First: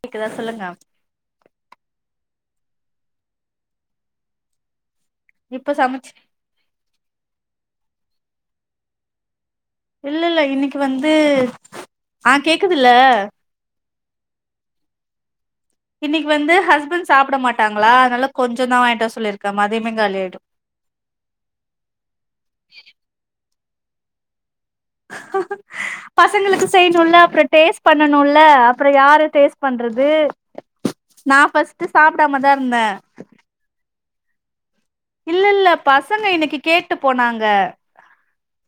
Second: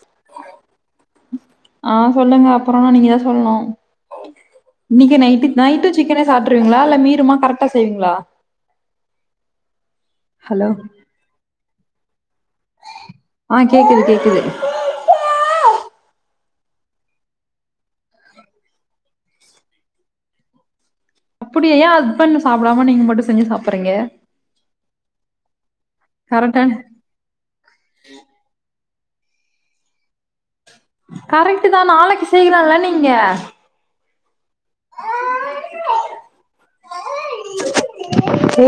கெக்குதா சொல்லுங்கம் ஆ சொல்லுங்க அப்புறோனா நீங்கதா சொல்ணு இன்னைக்கு நைட்டுக் இப்ப நைட்டு சமைச்சு சிக்கனே சாப்டுருவீங்களா இல்ல மீறுமா கரெக்ட்டா செய்வீங்களா இல்ல இல்ல ஹலோ இன்னைக்கு வந்து ஆ கேக்குதுல ஆ கேக்குது கேக்குது இன்னைக் வந்து ஹஸ்பண்ட் சாப்ட மாட்டாங்களா அதனால கொஞ்சோ தா வாங்கிட்வர சொல்லிருக்கே மதியமேங்காலி ஆயிடு அப்புடியா ஏன் ஹஸ்பண்ட் சாப்டாம நீங்க மட்டு செஞ்சு சாப்பறீங்க பசங்ளுக்கு செய்யணும்ல்ல அப்புறம் டேஸ்ட் பண்ணணும்ல அப்ற யாரு டேஸ்ட் பண்றது நா கரெக்ட் தான் ஃபஸ்ட்டு நாளைக்கு சாப்டாமதா செய்யலாம்ல இருந்த நீங்க இல்லல்ல பசங்க இன்னக்கு கேட்டு போனாங்க ஓ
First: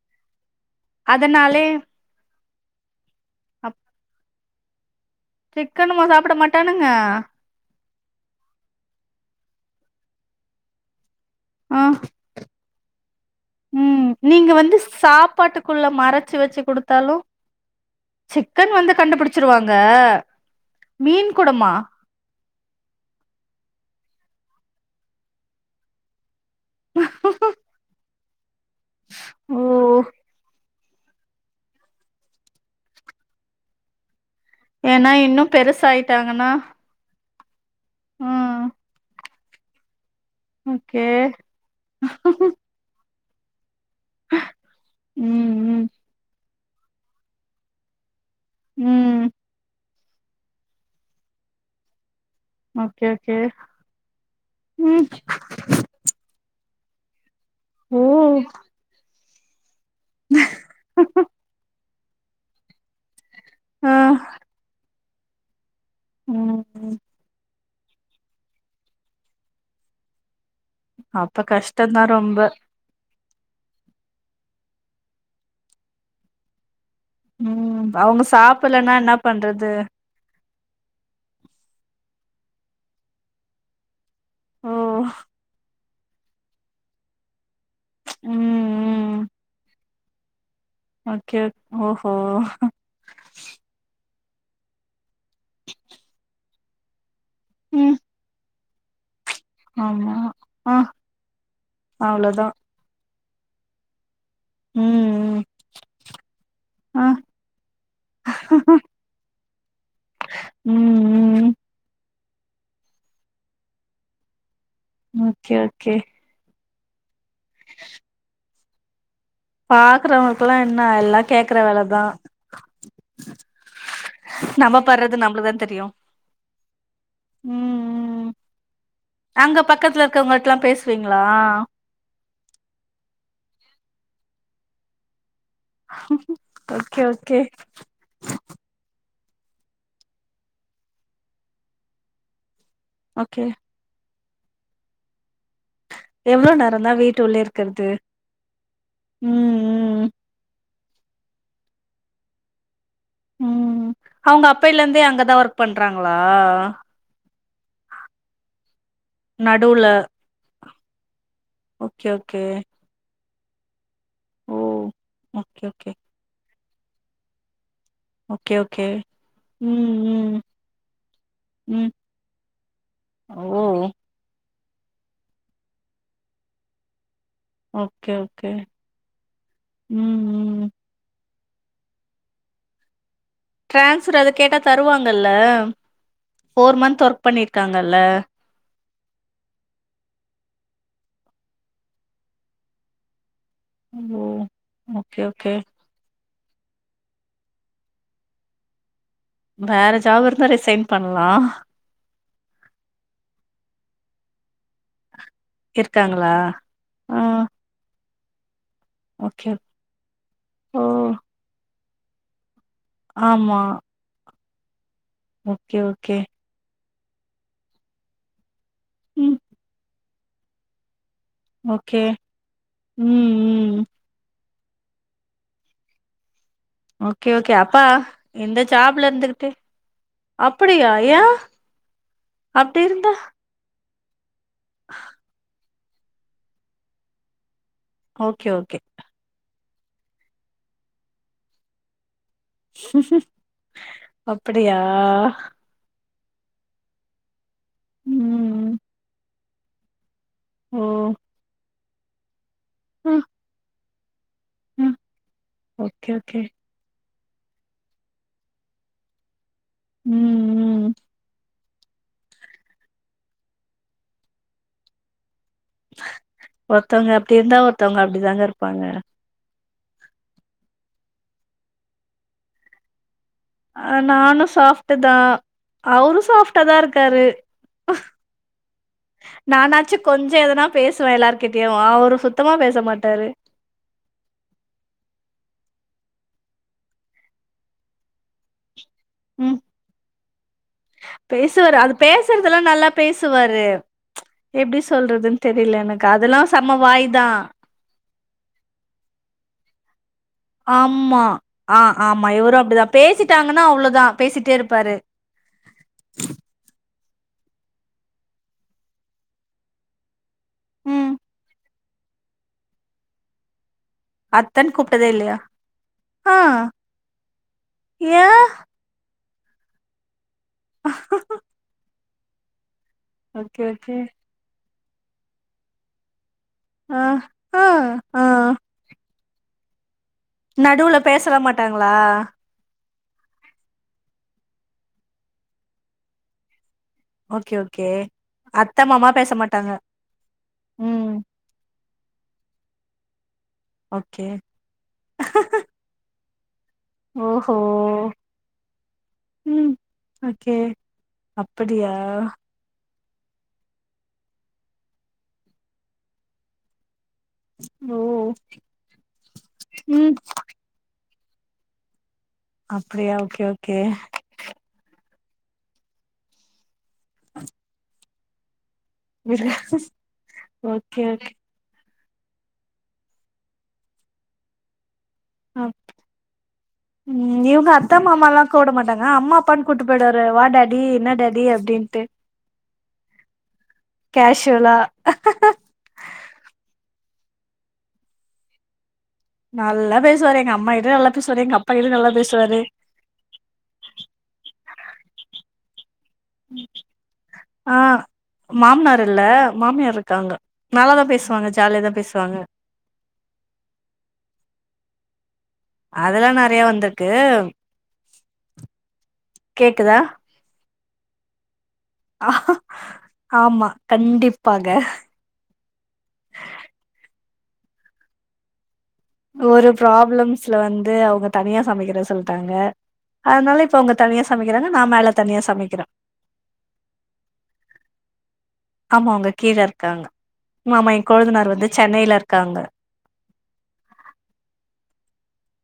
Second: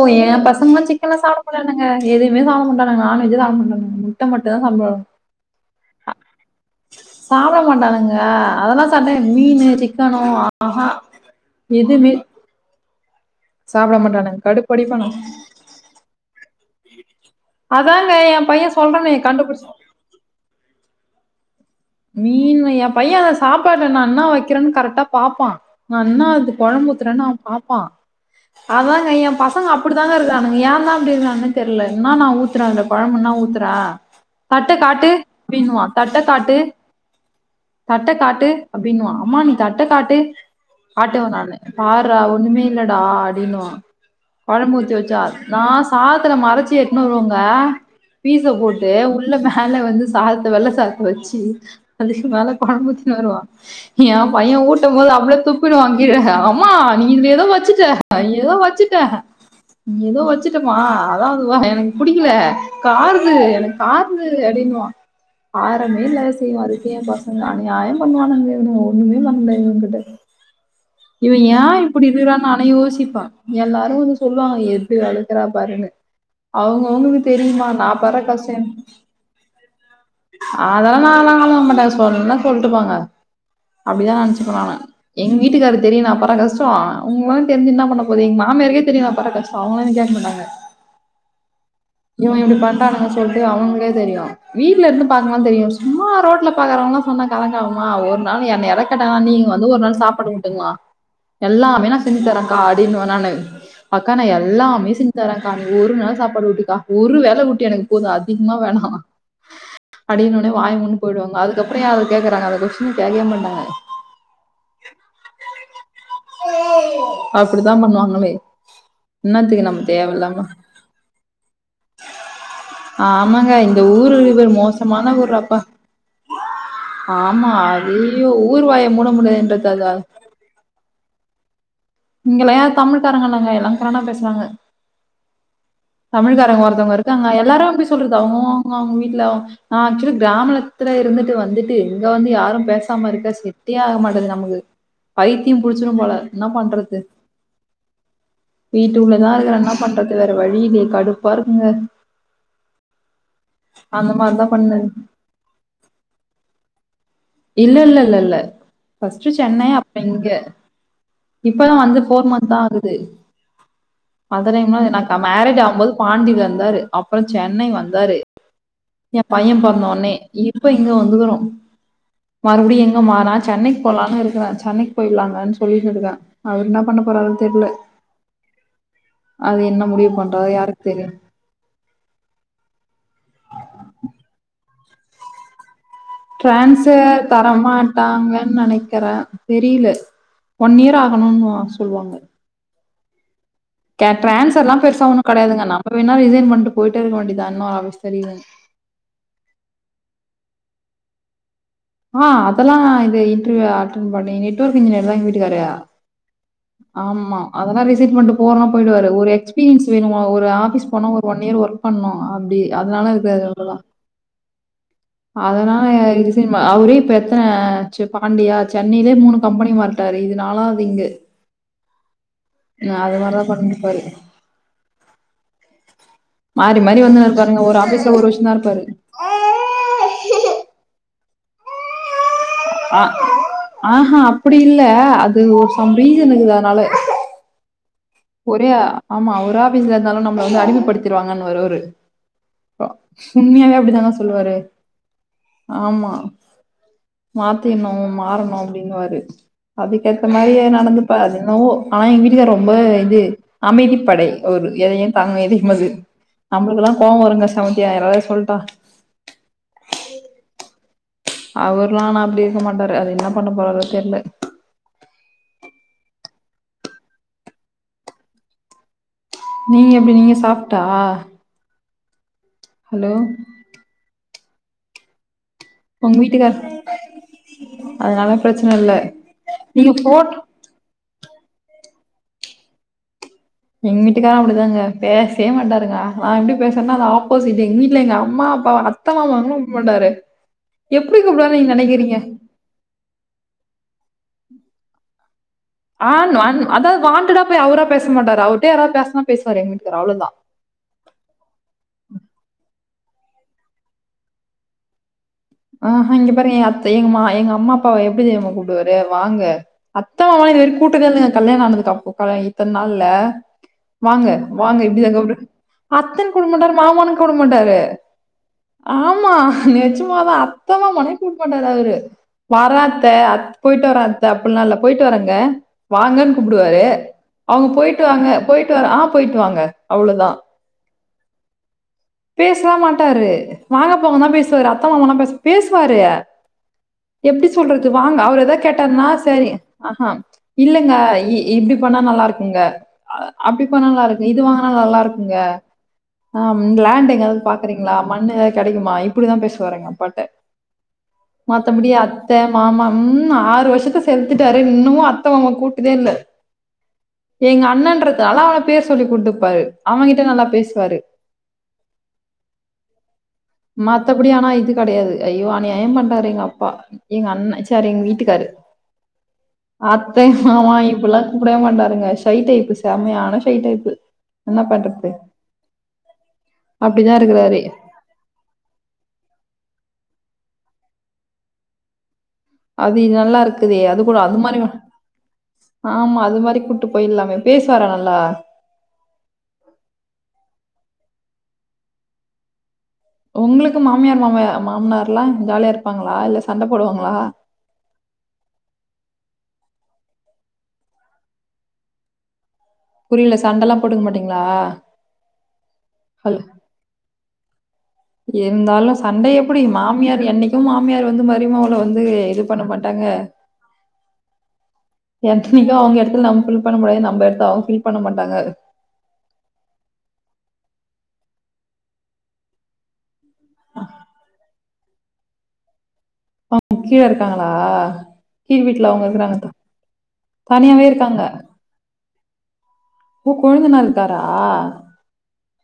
ஓ ஏ பசங்ளா சிக்கன்லா சாப்ட அதனாலே மாட்டானுங்க எதுமே சாப்ட மாட்டான்ங்க ஆன [unintelligible] முட்ட மட்டு தா சாப்டுவாணு சிக்கனுமா சாப்ட மாட்டானுங்க அ அதல்லா சாட்ட மீன் சிக்கணு ஆஹா ஆ எதுமே ம் நீங்க வந்து கடுப்படிப்பானுங்க சாப்பாட்டுக்குள்ள மறச்சு வச்சு கடுத்தாலு அதாங்க என் சிக்கன் பையன் வந்து சொல்றானே கண்டுபிடிச்சு கண்டுபிடிச்சிருவாங்க மீன் கூடமா மீன் என் பைய அத சாப்பாடு நா இண்ணா வக்கிறன்னு கரக்டா பா்ப்பா நா எண்ணா அது கொழம்புத்துரன்னு அவ பாப்பா அததாங்க எ பசங்க ஓ அப்புடித்தாங்க இருக்கானுங்க ஏ தா எப்டி இருக்கானே தெர்ல இன்னா நா ஊத்துற இந்த கொழம்புன்னா ஊத்துற தட்ட ஏன்னா காட்டு இன்னு ப்டின்னுவா தட்ட பெருசாயிட்டாங்கன்னா காட்டு தட்ட காட்டு ம் அப்டின்வ அம்மா நீ தட்ட காட்டு ஓகே ஆட்டுவ நானு பாட்றா ஒன்னுமே இல்லடா அ அடின்னுவா கொழம்பூத்தி வச்சா ம் நா ம் சாத்துல மறச்சி எத்னு வருவங்க பீஸ போட்டு ம் உள்ள மேல வந்து சாதத்த வெள்ள சாதத்த வச்சு அது வேல ஓகே கொழம்புத்தினு ஓகே வருவான் ஏன் பையன் ம் ஊட்டம்போது அப்டே துப்பினுவா கீழ அம் மா நீ இ ஏதோ வச்சுட்டே ஓ நீ ஏதோ வச்சுட்டே ஏதோ வச்சுட்டமா அதான அதுவ எனக்கு பிடிக்கல காரு எனக்கு ஆ கருது அடின்னுவா காரமே இல ம் ம் அதுக்க பசங்க அனியாய பண்ணுவானுங்க இவும் ஒன்னுமே பண்ணண்ட இவங்க்கிட்ட இவ அப்ப ஏ கஷ்டந்தா இப்புடி இருக்குறா ரொம்ப நானே யோசிப்ப எல்லாரும் வந்து சொல்லுவாங்க எப்படி வளக்குறா பாருன்னு அவ்ங்க அவுங்ளுக் தெரியுமா ம் நா பற அவங்க கஷ்ட்ட என்ன சாப்பலன்னா பண்றது அதலா நா லா நாம மாட்டாங் சொன்னா சொல்ட்டு போங்க அப்டிதா நென்ச்சுப்ப ஓ நானு எங் வீட்டுக்காரு தெரியு நா பற் ற கஷ்ட உங்களாலா தெரிஞ்ச என்ன பண்ண போது எங் ம் மாமியக்கே தெரியு நா ம் பற்ற கஷ்ட அவங்களு கேக்க மாட்டாங்க ஓகே ஓகே இவன் இப்டி பண்றானுங்க சொல்ட்டு அவுங்ளுக்கே தெரியு வீட்ல இருந்து பாக்மோது தெரியு சும்மா ரோட்ல பாக்குறவங்கல்லா சொன்னா கலங்காவுமா ம் ஒரு நாள் என்ன எறக் ட்ட நீங்க வந்து ஒரு நாள் ஆமா சாப்பாடு ஊட்டுங்ளா ஆ எல்லாமே நா செஞ்சு தர அவ்ளோதா கா அடின்னுவ நானு அக்கா நா ம் எல்லாமே செஞ்சு ம் தரக்கா நீ ஒரு நாள் சாப்பாடு ஊட்டுக்கா ஆ ஒரு வேல ஊட்டு எனக் போது அதிக்மா வேணா அடின்னஒனே வாய் முன்னு ம் போயிடுவாங்க ம் அதுக்கப்புற ஏ அத கேக்குறாங்க அத கொஸ்டீன் கேக்வே மாட்டாங்க ஓகே ஓகே அப்டிதா பண்ணுவாங்களே என்னாத்துக்கு நம்ம தேவயில்லாம பாக்குறவங்கக்கெல்லா என்ன எல்லா கேக்குற வேலதா ஆமங்க இந்த ஊரு இருக்கு பாரு நம்ம மோசமான பட்றது நம்மளுக்குதா ஊர்ராப்பா தெரியு ஆமா ம் அய்யயோ ம் ஊர் வாய மூட முடியாதுன்றத அது அதா செங்ளா இங்கலாயா தமிழ்காரங்க நாங்க எல்லா கிரனா பேசுறாங்க தமிழ்க்காரங்க ஒருத்தவங்க ஓகே இருக்காங்க ஓகே எல்லாரு அப்டி சொல்றது அவ்ங்கவ்ங்க வீட்ல நா ஆக்சுலி க்ராம்லத்துல இருந்துட்டு வந்துட்டு எங்க வந்து யாரும் பேசாம இருக்க ஓகே செட்டே ஆக மாட்டுது நமக்கு பைத்தியம் புடிச்சிரு போல என்ன எவ்ளோ நேரந்தா பண்றது வீட்டு உள்ளயே இருக்கறது வீட்டு உள்ளதா ருக்குற என்ன ம் ம் பண்றது வேற வழி இல்யே கடுப்பாருக்குங்க ம் அவங்க அப்பைலந்தே அங்கதா ஒர்க் பண்றாங்ளா இல்லல்லல்ல ஃபஸ்ட்டு சென்னை நடுவுல அப்ற இங்க இப்பதா வந்து ஓகே போர் ஓகே மந்த் தா ஆகுது மத்த ஓ டைம் லா நா மேரேஜ் ஓகே ஓகே ஆம்போது பாண்டில இருந்தாரு அப்ற சென்னை வந்து தாரு ஓகே ஓகே ஏ பைய ம் பொறந்தோனே ம் இப்ப இங்க வந்து வரு ம் மறுபடியு எங்க மாறா ஓ சென்னைக்கு போலான்னு இருக்குற சென்னைக்கு போயிடலாங்கன் சொல்லிட்டுருக்க அவர் என்ன பண்ண போறாறோ ஓகே ஓகே அது என்ன முடிவு ம் பண்றா ம் யாருக்கு தெரியு டிரான்ஸ்பர் அத கேட்டா தருவாங்கல்ல ஃபோர் மந்த் டிரான்ஸ்வர் ஒர்க் பண்ணிருக்காங்கல்ல தரமாட்டாங்கன்னு நெனைக் க்கற தெரியல ஒன் இயர் ஆகணுனு சொல்வாங்க ட ஓ டிரான்சர்லா பெருசா ஓகே ஒன்னு ஓகே கெடயாதுங்க நம்ம வேனா ரிசைன் பண் ண்ட்டு போயிட்டே ருக்க வேண்டியதா உன்னு அவசரில்ல வேற ஜாப் இருந்தா ரிசைன் பண்ணலா ஆ அதெல்லா இது இன்ட்ரிவியூ அட்டென் பண்ணி நெட்வொர்க் இன்ஜினியர்தா எங் வீட் கிருக்காங்களா ஆமா அதெல்லா ரிசீன் பண்ணிட்டு போறோம் போயிடுவாரு ஒரு ஓகே எக்ஸ்பீரியன்ஸ் வேணு ஒ ஒரு ஓ ஆஃபீஸ் போனா ஒரு ஒன் இயர் ஒர்க் பண்ணணு அப்டி அதுனால இருக்காரு ஆமா அவ்ளோதா ஓகே அதனால எ ஓகே ரிஸிமே அவரே இப்ப எத்தன ஆச்சு பாண்டியா சென்னையிலே மூணு ம் கம்பெனி மாறிட்டாரு இது நாலாவது இங்க ஓகே அது ம் மாரிதா ம் பண்ணிட்ருபாரு மாறி வந்துனு ஓகே ஓகே இருப்பாருங்க. ஒரு அப்பா ஆபீஸ்ல ஒரு வருஷம் தான் எந்த இருப்பாரு. ஜாப்ல இருந்துகிட்டு அப்படியா ஏ அ அப்டிருந்தா ஆஹா அப்படி இல்ல அது ஒரு சம் ரீசனுக்குது அதனால ஓகே ஒரே ஓகே ஆமா ஒரு ஆஃபீஸ்ல ருந்தாலு நம்மள வந்து அடிமபடித்திருவாங்கன்னுவாரு அவரு சுமியாவே அப்படித்தான சொல்லுவாரு அப்படியா ஆமா. மாத்திரணு மாறணு ம் அப்டின்னுவாரு அதுக் ஏத்த மாரியே ஓ நடந்துப்பா அதெனவோ ஆனா எங்க வீட்டுக்காரர் ரொம்ப இது ம் அமைதிப்படை ஒரு ம் எதையும் தாங்கும் இதயம் அது ஓகே ஓகே நம்மளுக்குல்லா கோவ வருமே செமத்தியா யாராது சொல்ட்டா ம் ம் அவர்ல்லா நா அப்டி இருக்க மாட்டாரு அது என்ன பண்ண போறாரோ தெர்ல ஒருத்தவங்க அப்டி இருந்தா ஒருத்தவங்க அப்டிதாங்க இருப்பாங்க. நீங்க எப்டி நீங்க சாஃப்ட்டா? ஹலோ அ நானும் சாஃப்ட்டுதா உங்க அவரு வீட்டுக்கார் சாஃப்ட்டாதா இருக்காரு அதனால பிரச்சன இல்ல நீங்க நானாச்சு ஃபோட் கொஞ்சொ எதனா பேசுவே எல்லார் கிட்டயு அவரு சுத்தமா பேச மாட்டாரு. எங்க வீட்டுக்காரு அப்படிதாங்க பேசய மாட்டாருங்க நா எப்படி பேசுறேன்னா அது ஆப்போசிட் எங்க வீட்டுல எங்க அம்மா அப்பா த்தமா ம் [unintelligible] பேசுவாரு அது பேசுறதெல்லா நல்லா பேசுவாரு எப்டி சொல்றது ஆன் ஒன் அதாவது வான்ண்டடா போய் அவரா பேச மாட்டாரு அவர்ட்ட யாராவது பேசனா பேசுவாரு எங் வீட்டுக்கார் அவ்ளோதா ஆமா ஆ ஆமா இவரு அப்படிதா பேசிட்டாங்கன்னா அவ்ளோதா பேசிட்டே இருப்பாரு ஆ ஹ இங்க பாருங்க எங்கத் எங்க மா எங்க அம்மா அப்பாவ எப்டி தெறிமா கூப்டுவாரு வாங்க அ த்த மாமானு இது வரைக்கு கூப்ட்டதே ம் இல்லங்க கல்யணம் ஆனதுக்கப்போ [unintelligible] இத்தன நாள்ல வாங்க அத்தன்னு வாங்க கூப்ட்டதே இப்படிதாங்க கூப்டு இல்லையா அத்தன்னு ஆ கூப்ட மாட்டாரு மாமானு கூப்ட மாட்டாரு ஏ ஆமா நெஜமாதா அத்த மாமானே கூப்ட மாட்டார் அவரு வரா அத் த்த ஓகே போயிட்டு ஓகே வர அத்த அப்டில்லா இல்ல போயிட்டு வரங்க வாங்கன்னு கூப்புடுவாரு ஆ ஆ அவங்க போயிட்டு ஆ வாங்க போயிட்டு வ ஆ போயிட்டு வாங்க அவ்ளோதான். நடுவுல பேசல மாட்டாங்களா? ட்டாரு வாங்கப் போங்கதா பேசுவாரு அத்த மாமால பேச பேசுவாரு. எப்டி ஓகே சொல்றது ஓகே வாங்க அவர் எதாவ் அத்த கேட்டருனா மாமா பேச சரி மாட்டாங்க ஆ இல்லைங்க ம் இப்படி ப நல்லா இருக்குங்க அ அப்டிப் நல்லா ஓகே இருக்கு இது வாங்கினா நல்லா இருக்குங்க அ லேண்ட் எங்யாவ்து ஓஹோ பாக்குறீங்ளா மண்ணு எதாது கெடைக்குமா இப்டிதா ம் பேசுவாரு எங் அப்பாட்ட ஓகே மத்த முடி அப்படியா அத்த மாமா ம் ஆறு வர்ஷத்த செத்தட்டாரு இன்னமு அத்த மாமா கூட்டதே இல்ல எங்க ஓ அண்ணன்றது ஆன அவன பேர் சொல்லி கூட்டுப்பாரு ம் அவகிட்ட நல்லா பேசுவாரு அப்டியா ஓகே ஓகே மத்தபடி ஆனா இது கடையாது ஐயோ அநியாய பண்றாரு எங்க அப்பா எங்க அண்ணா சார் எங்க வீட்டுக்காரு ஓகே அத்த மாமா ஓகே இப்பல்லா கூப்டவே மாட்டாருங்க ஷை டைப்பு செமையான ஷை டைப்பு என்னா பண்றது அப்படிதான் ம் இருக்குறாரு. இவங்க அத்த மாமா எல்லா கூட மாட்டாங்க அம்மா அப்பான் கூட்டிட்டு போயிடா வா டாடி இன்ன டாடி அப்டின்ட்டு அது நல்லா இருக்குது அது கூட அது மாரி கேஷுவலா ஆமா அது மாரி கூட்டு போயில்லாமே பேசுவார நல்லா நல்லா பேசுவாரு எங்க அம்மா கிட்டு நல்லா பேசுவாரு எங்க அப்பா கிட்ட நல்லா பேசுவாரு ஒங்களுக்கு மாமியார் மாம மாமனார்லா ஜால்யா இரு அ மாமனார் இல்ல மாமியார் இருக்காங்க நல்லாதா பேசுவாங்க ஜாலிய தா பேசுவாங்க புரியல சண்டைல்லா போட்டுக்க மாட்டீங்ளா அதல்லா நறைய வந்திருக்கு இருந்தாலு சண்ட எப்டி கேக்குதா மாமியார் என்னக்கு மாமியார் வந்து மரிமா அவ வந்து இது பண்ண மாட்டாங்க ஆமா கண்டிப்பாக எத்தனைக்கு அவ்ங்க எடத்த நம்ம ஃபில் பண்ண முடாது நம்ம எடத்து அவங்க ஃபில் பண்ண மாட்டாங்க ஒரு ப்ராப்ளம்ஸ்ல வந்து அவங்க தனியா சமக்கிற சொல்லிட்டாங்க அதனால இப்ப உங்க தனியா சமைக்கிறாங்க நா மேல தனியா சமக்கிறே அவ கீழ இருக்காங்களா கீழ் வீட்ல ஆமா அவங்க இருக்குறாங்க. கீழ இருக்காங்க தனியாவே மாமா எ இருக்காங்க. கொழுதுனார் வந்து சென்னையில இருக்காங்க ஓ கொழுந்தநார் இருக்காரா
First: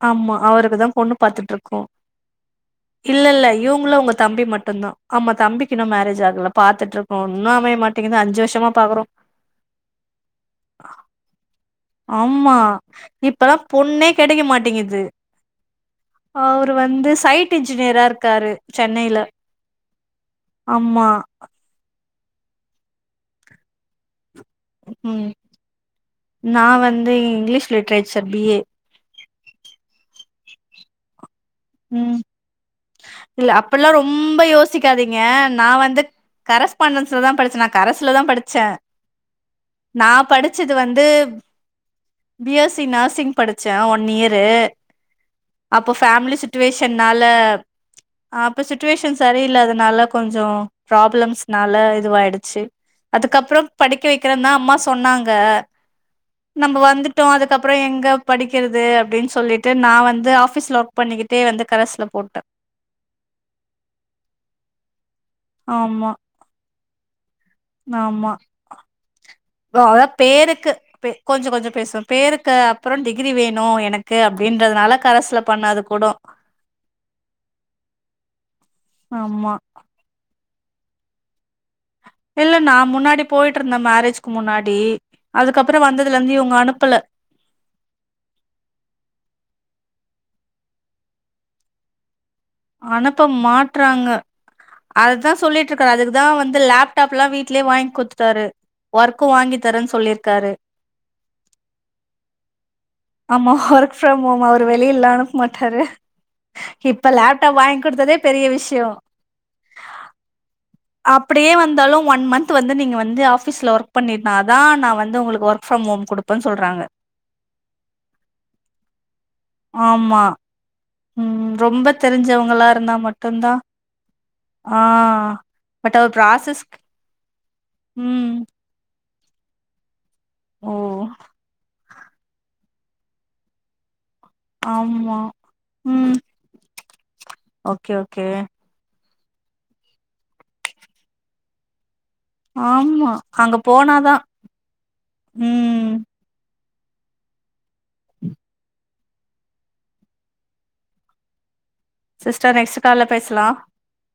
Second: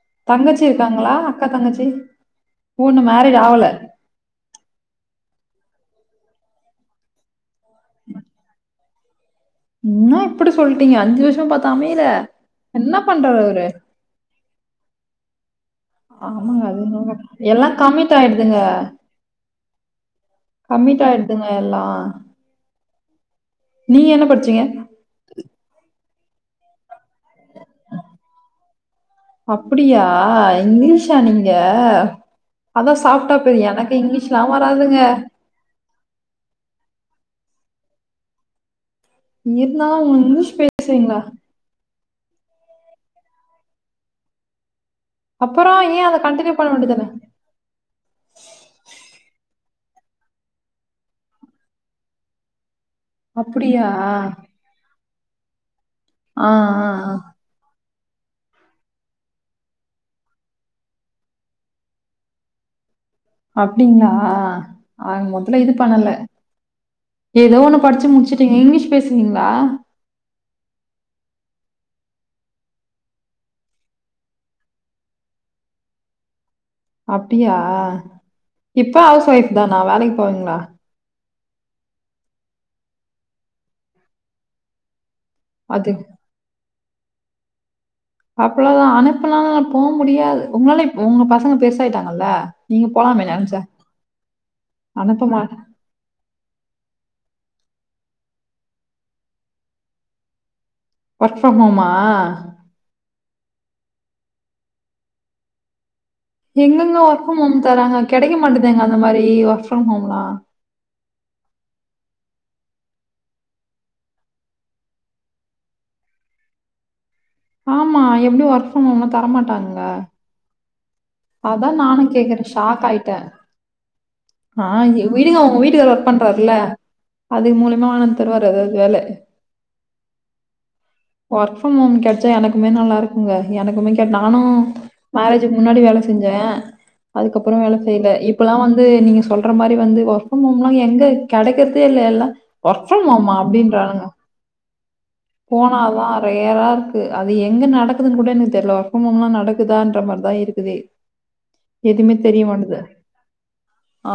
ஆமா தங்கச்சி அவருக்குதா இருக்காங்களா? பொண்ணு அக்கா, பாத்துட்ருக்கோ தங்கச்சி? ஓ இன்னும் இல்ல மேரேஜ் இல்ல ஆவல. இவங்களு அவ்ங்க தம்பி மட்டு தா ஆமா தம்பிக்கு இன்னு மேரேஜ் ஜ் ஆகுல பாத்துட்ருக்கோ இன்னு அமைய மாட்டேங்கிது அஞ்சி வர்ஷமா பாக்குறோ என்ன எப்டி சொல்லிட்டீங்க அஞ்சு வர்ஷ பாத் ஆம்மா இப்பல்லா பொண்ணே கெடக்க மாட்டேங்கிது ஆமங்க அது என்னவோ சைட் எல்லா இன்ஜினியரா கம்மிட் இருக்காரு ஆயிடுதுங்க சென்னையில. கம்மிட் ஆமா. ஆயிடுதுங்க எல்லா நீ என்ன பட்ச்சீங்க நா வந்து இங்கிலீஷ் லிட்ரேச்சர் பிஏ ஆ இங்கிலீஷா நீங்க ம். அதான் சாஃப்ட்டா இல்ல பேரு. அப்புட்ல்லா எனக்கு ரொம்ப இங்கிலீஷ்லாம் வராதுங்க. யோசிக்காதீங்க நா வந்து கரஸ்பண்ட ஸ் ல தா படிச்ச நா கரஸ்ல தா படிச்ச இருந்தாலும் நா உங்க இங்கிலீஷ் படிச்சது வந்து பேசுறீங்களா? பிஎஸ்சி நர்சிங் படிச்சே ஒன் இயரு அப்பறோ ஏ அந்த கண்டினியூ பண்ண வேஷன் வேண்டியதுதானே? நால அப்ப சுட்டிவேஷன் சரி தெரியல அதனால கொஞ்ச ப்ராப்ளம்ஸ்னால இதுயாயிடுச்சு அதுக்கப்புறம் அப்படியா? படிக்க ஆ, வைக்கிறதா அம்மா சொன்னாங்க ஆ, நம்ப வந்துட்டோ ஆ. அதுக்கப்பறோ எங்க படிக்கிறது அப்டின் சொல்லிட்டு நா வந்து ஆஃபிஸ் ஒர்க் பண்ணிக்கிட்டு டே வந்து கரஸ்சல போட்ட அப்டிங்ளா ஆக மொத்தத்ல இது பண்ணல ஆமா ஏதோ ஒன்னு படிச்சி ஆமா முடிச்சுட்டீங்க இங்கிலீஷ் பேசுவீங் அதா பேரு க்கு கொஞ்சோ கொஞ்சோ பேசுவ பேருக்கு அப்புறம் டிகிரி வேணு எனக்கு அப்டின்றதுனால கரசுல பண்ண அது கூடோ அப்டியா இப்ப ஹவுஸ் ஆமா ஒய்ஃப் தானா வேலைக்கு போவீங்களா இல்ல நா முன்னாடி போயிட்டு இருந்தே மேரேஜ்க்கு முன்னாடி அதுக்கப்புறோ அது வந்ததுல இருந்து இவுங்க அனுப் பள அவ்வோதா அனுப்பனாலு போக முடியாது உங்களாலே உங்க பசங்க பெருசாயிட்டாங்கல்ல நீங்க அனுப்ப போலாமே நெனச்சா. மாட்றாங்க அனுப்ப அத்தா மாட் சொல்லிட்டு இருக்கரு அதுக்குதா வந்து லேப்டாப் ப்லா வீட்லயே வாங்கி குத்துத்துடாரு ஒர்க்கு வாங்கி தரேன்னு சொல்லிருக்காரு ஒர்க் ஃப்ரம் ஹோமா ஆமா ஒர்க் ஃப்ரம் ஹோம் அவரு வெளிய இல்ல அனுப்ப மாட்டாரு எங்கெங்க இப்ப ஒர்க் ஃப்ரம் ஹோம் லேப்டாப் வாங்கி தராங்க குடுத்ததே கெடைக்க பெரிய மாட்டேங்குதே அந்த மாரி ஒர்க் ஃப்ரம் ஹோம்லா அப்டியே வந்தாலு ஒன் மந்த் வந்து நீங்க வந்து ஆபீஸ்ல ஒர்க் பண்ணிருந்த தா நா வந்து உங்களுக்கு ஒர்க் ஃப் மம் குடுப்பன்னு சொல்றாங்க ஆமா எப்டி ஒர்க் ஃப்ரம் ஹோம்ன்ன தரமாட்டாங்க ஆமா. ம் அதா ரொம்ப நானு கேக்குற தெரிஞ்சவங்களா ஷாக் இருந்தா ஆயிட்டே மட்டும்தான் அ ஆ விடுங்க உங்க வீட்டுக்கார் பட் ஒர்க் அவர் பண்றாருல ப்ராசஸ் அது மூலியமா ஆன தர ம். வர்து அது வேல ஓ ஒர்க் ஃப்ரம் ஹோம் கெடச்சா எனக்குமே நல்லா இருக்குங்க எனக்குமே நானு ஆமா மேரேஜுக்கு முன்னாடி வேல ம் அதுக்கப்புறோ வேல ஓகே செய்யல ஓகே இப்பெல்லா வந்து நீங்க சொல்ற மாரி வந்து ஒர்க் ஃப்ரம் ஹம்லாம் எங்க கெடைக்றதே இல்ல எல்லா ஒர்க் ஃபீரம் ஆமா ஹோமா அங்க அப்டின்றானுங்க போனாதா ம் போனாதா ரேர்ரா இரு க்கு அது எங்க நடக்குதுன்னு கூட எனக்கு தெர்ல ஒர்க் ஃப்ரம் ஹோம்லா நடக்குதான்ற மாரிதா இருக்குதே எதுமே சிஸ்டர் நெக்ஸ்ட் தெரியமாட்டேங்குது கால்ல பேசலா அ